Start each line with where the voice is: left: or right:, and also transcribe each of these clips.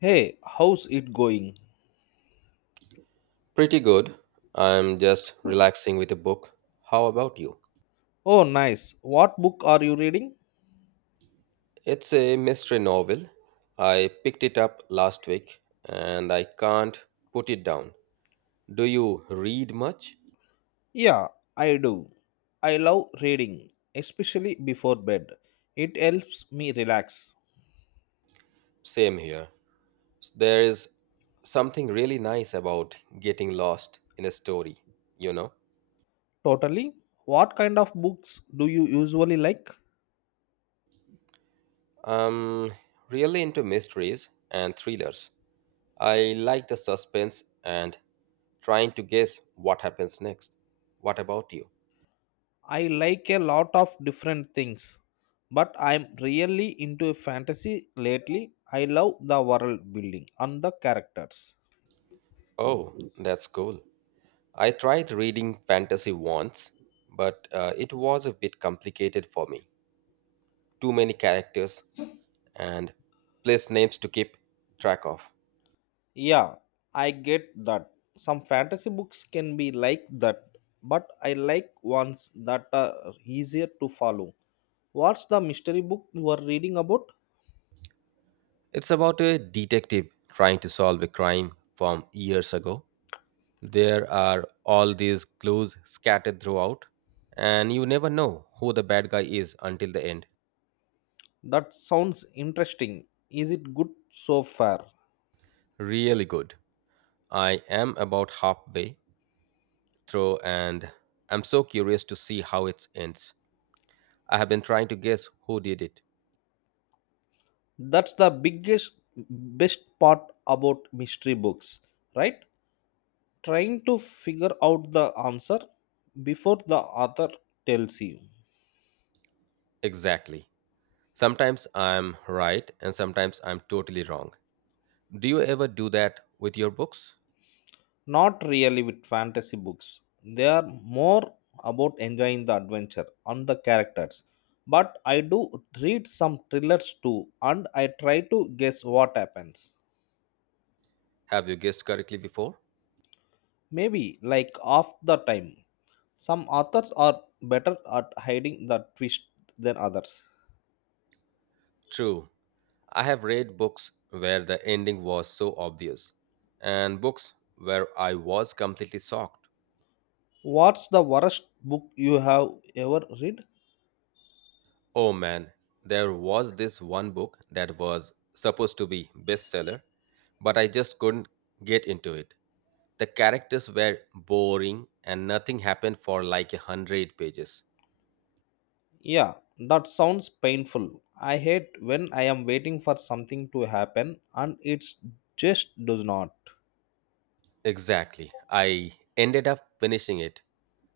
left: Hey, how's it going?
right: Pretty good. I'm just relaxing with a book. How about you?
left: Oh, nice. What book are you reading?
right: It's a mystery novel. I picked it up last week and I can't put it down. Do you read much?
left: Yeah, I do. I love reading, especially before bed. It helps me relax.
right: Same here. There is something really nice about getting lost in a story, you know?
left: Totally. What kind of books do you usually like?
right: I'm really into mysteries and thrillers. I like the suspense and trying to guess what happens next. What about you?
left: I like a lot of different things, but I'm really into fantasy lately. I love the world building and the characters.
right: Oh, that's cool. I tried reading fantasy once, but it was a bit complicated for me. Too many characters and place names to keep track of.
left: Yeah, I get that. Some fantasy books can be like that, but I like ones that are easier to follow. What's the mystery book you are reading about?
right: It's about a detective trying to solve a crime from years ago. There are all these clues scattered throughout, and you never know who the bad guy is until the end.
left: That sounds interesting. Is it good so far?
right: Really good. I am about halfway through, and I'm so curious to see how it ends. I have been trying to guess who did it.
left: That's the biggest, best part about mystery books, right? Trying to figure out the answer before the author tells you.
right: Exactly. Sometimes I'm right and sometimes I'm totally wrong. Do you ever do that with your books?
left: Not really with fantasy books. They are more about enjoying the adventure and the characters. But I do read some thrillers too, and I try to guess what happens.
right: Have you guessed correctly before?
left: Maybe like half the time. Some authors are better at hiding the twist than others.
right: True. I have read books where the ending was so obvious and books where I was completely shocked.
left: What's the worst book you have ever read?
right: Oh man, there was this one book that was supposed to be bestseller, but I just couldn't get into it. The characters were boring and nothing happened for like a hundred pages.
left: Yeah, that sounds painful. I hate when I am waiting for something to happen and it just does not.
right: Exactly. I ended up finishing it.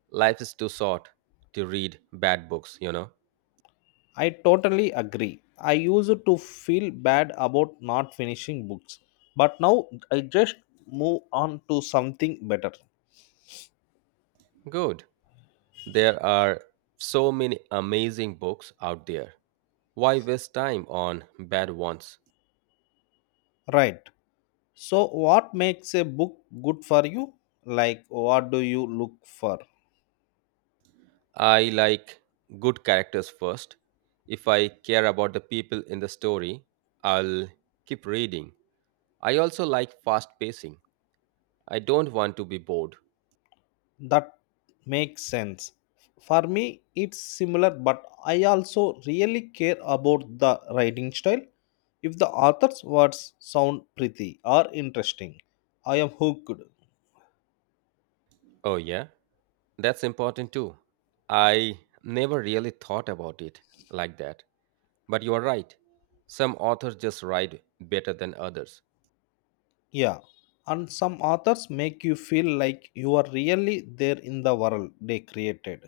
right: Life is too short to read bad books, you know?
left: I totally agree. I used to feel bad about not finishing books, but now I just move on to something better.
right: Good. There are so many amazing books out there. Why waste time on bad ones?
left: Right. So, what makes a book good for you? Like, what do you look for?
right: I like good characters first. If I care about the people in the story, I'll keep reading. I also like fast pacing. I don't want to be bored.
left: That makes sense. For me, it's similar, but I also really care about the writing style. If the author's words sound pretty or interesting, I am hooked.
right: Oh, yeah, that's important too. I never really thought about it like that. But you are right. Some authors just write better than others.
left: Yeah, and some authors make you feel like you are really there in the world they created.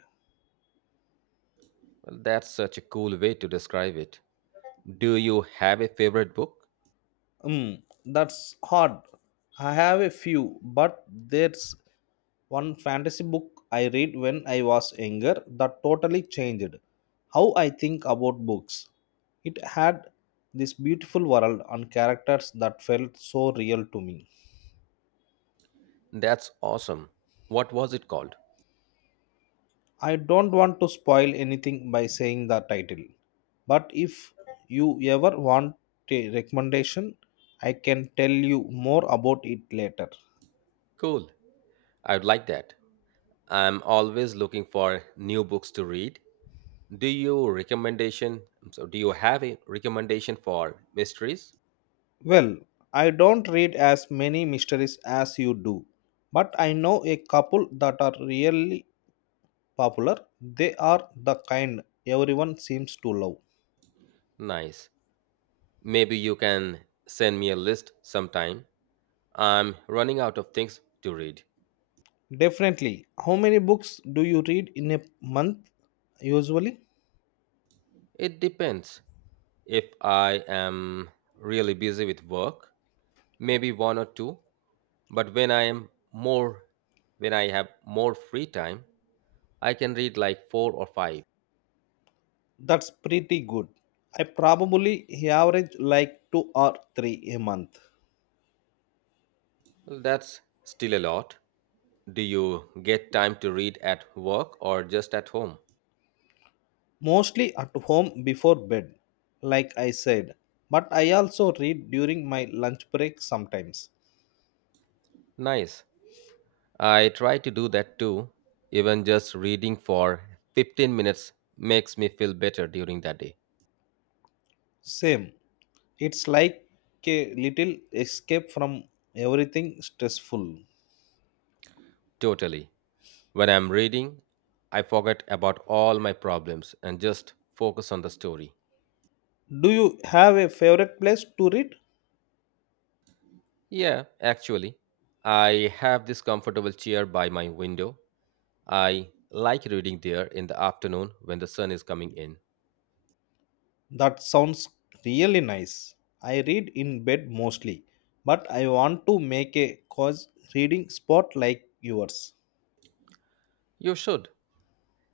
right: Well, that's such a cool way to describe it. Do you have a favorite book?
left: Hmm, that's hard. I have a few, but there's one fantasy book I read when I was younger that totally changed how I think about books. It had this beautiful world and characters that felt so real to me.
right: That's awesome. What was it called?
left: I don't want to spoil anything by saying the title, but if you ever want a recommendation, I can tell you more about it later.
right: Cool. I would like that. I'm always looking for new books to read. Do you recommendation? So, do you have a recommendation for mysteries?
left: Well, I don't read as many mysteries as you do, but I know a couple that are really popular. They are the kind everyone seems to love.
right: Nice. Maybe you can send me a list sometime. I'm running out of things to read.
left: Definitely. How many books do you read in a month usually?
right: It depends. If I am really busy with work, maybe one or two. But when I am more, When I have more free time, I can read like four or five.
left: That's pretty good. I probably average like two or three a month,
right: That's still a lot. Do you get time to read at work or just at home?
left: mostly at home before bed, like I said. But I also read during my lunch break sometimes.
right: Nice. I try to do that too. Even just reading for 15 minutes makes me feel better during that day.
left: Same. It's like a little escape from everything stressful.
right: Totally. When I'm reading, I forget about all my problems and just focus on the story.
left: Do you have a favorite place to read?
right: Yeah, actually, I have this comfortable chair by my window. I like reading there in the afternoon when the sun is coming in.
left: That sounds really nice. I read in bed mostly, but I want to make a cause reading spot like yours.
right: You should.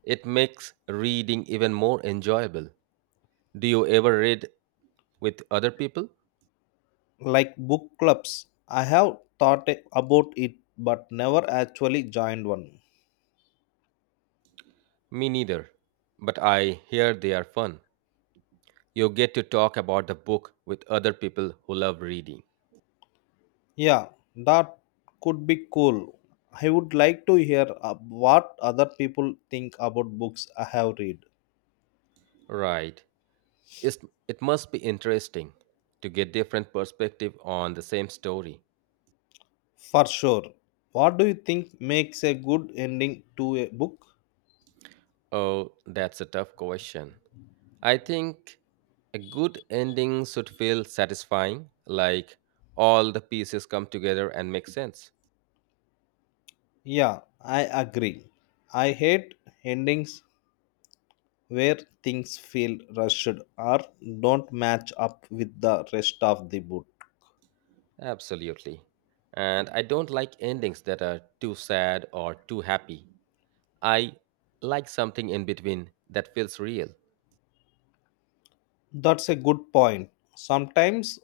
right: It makes reading even more enjoyable. Do you ever read with other people?
left: Like book clubs, I have thought about it, but never actually joined one.
right: Me neither, but I hear they are fun. You get to talk about the book with other people who love reading.
left: Yeah, that could be cool. I would like to hear what other people think about books I have read.
right: Right. It's, it must be interesting to get different perspective on the same story.
left: For sure. What do you think makes a good ending to a book?
right: Oh, that's a tough question. I think a good ending should feel satisfying, like all the pieces come together and make sense.
left: Yeah, I agree. I hate endings where things feel rushed or don't match up with the rest of the book.
right: Absolutely. And I don't like endings that are too sad or too happy. I like something in between that feels real.
left: That's a good point. Sometimes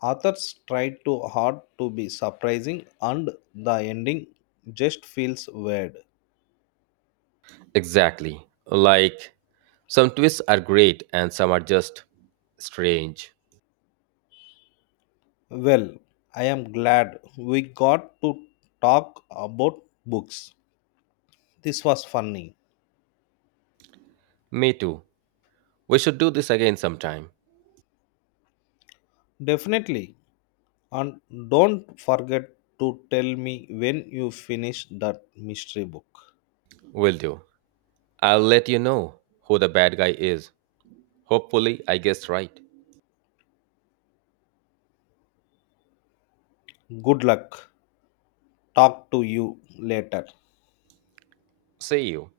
left: authors try too hard to be surprising and the ending just feels weird.
right: Exactly. Like some twists are great and some are just strange.
left: Well, I am glad we got to talk about books. This was funny.
right: Me too. We should do this again sometime.
left: Definitely. And don't forget to tell me when you finish that mystery book.
right: Will do. I'll let you know who the bad guy is. Hopefully, I guessed right.
left: Good luck. Talk to you later.
right: See you.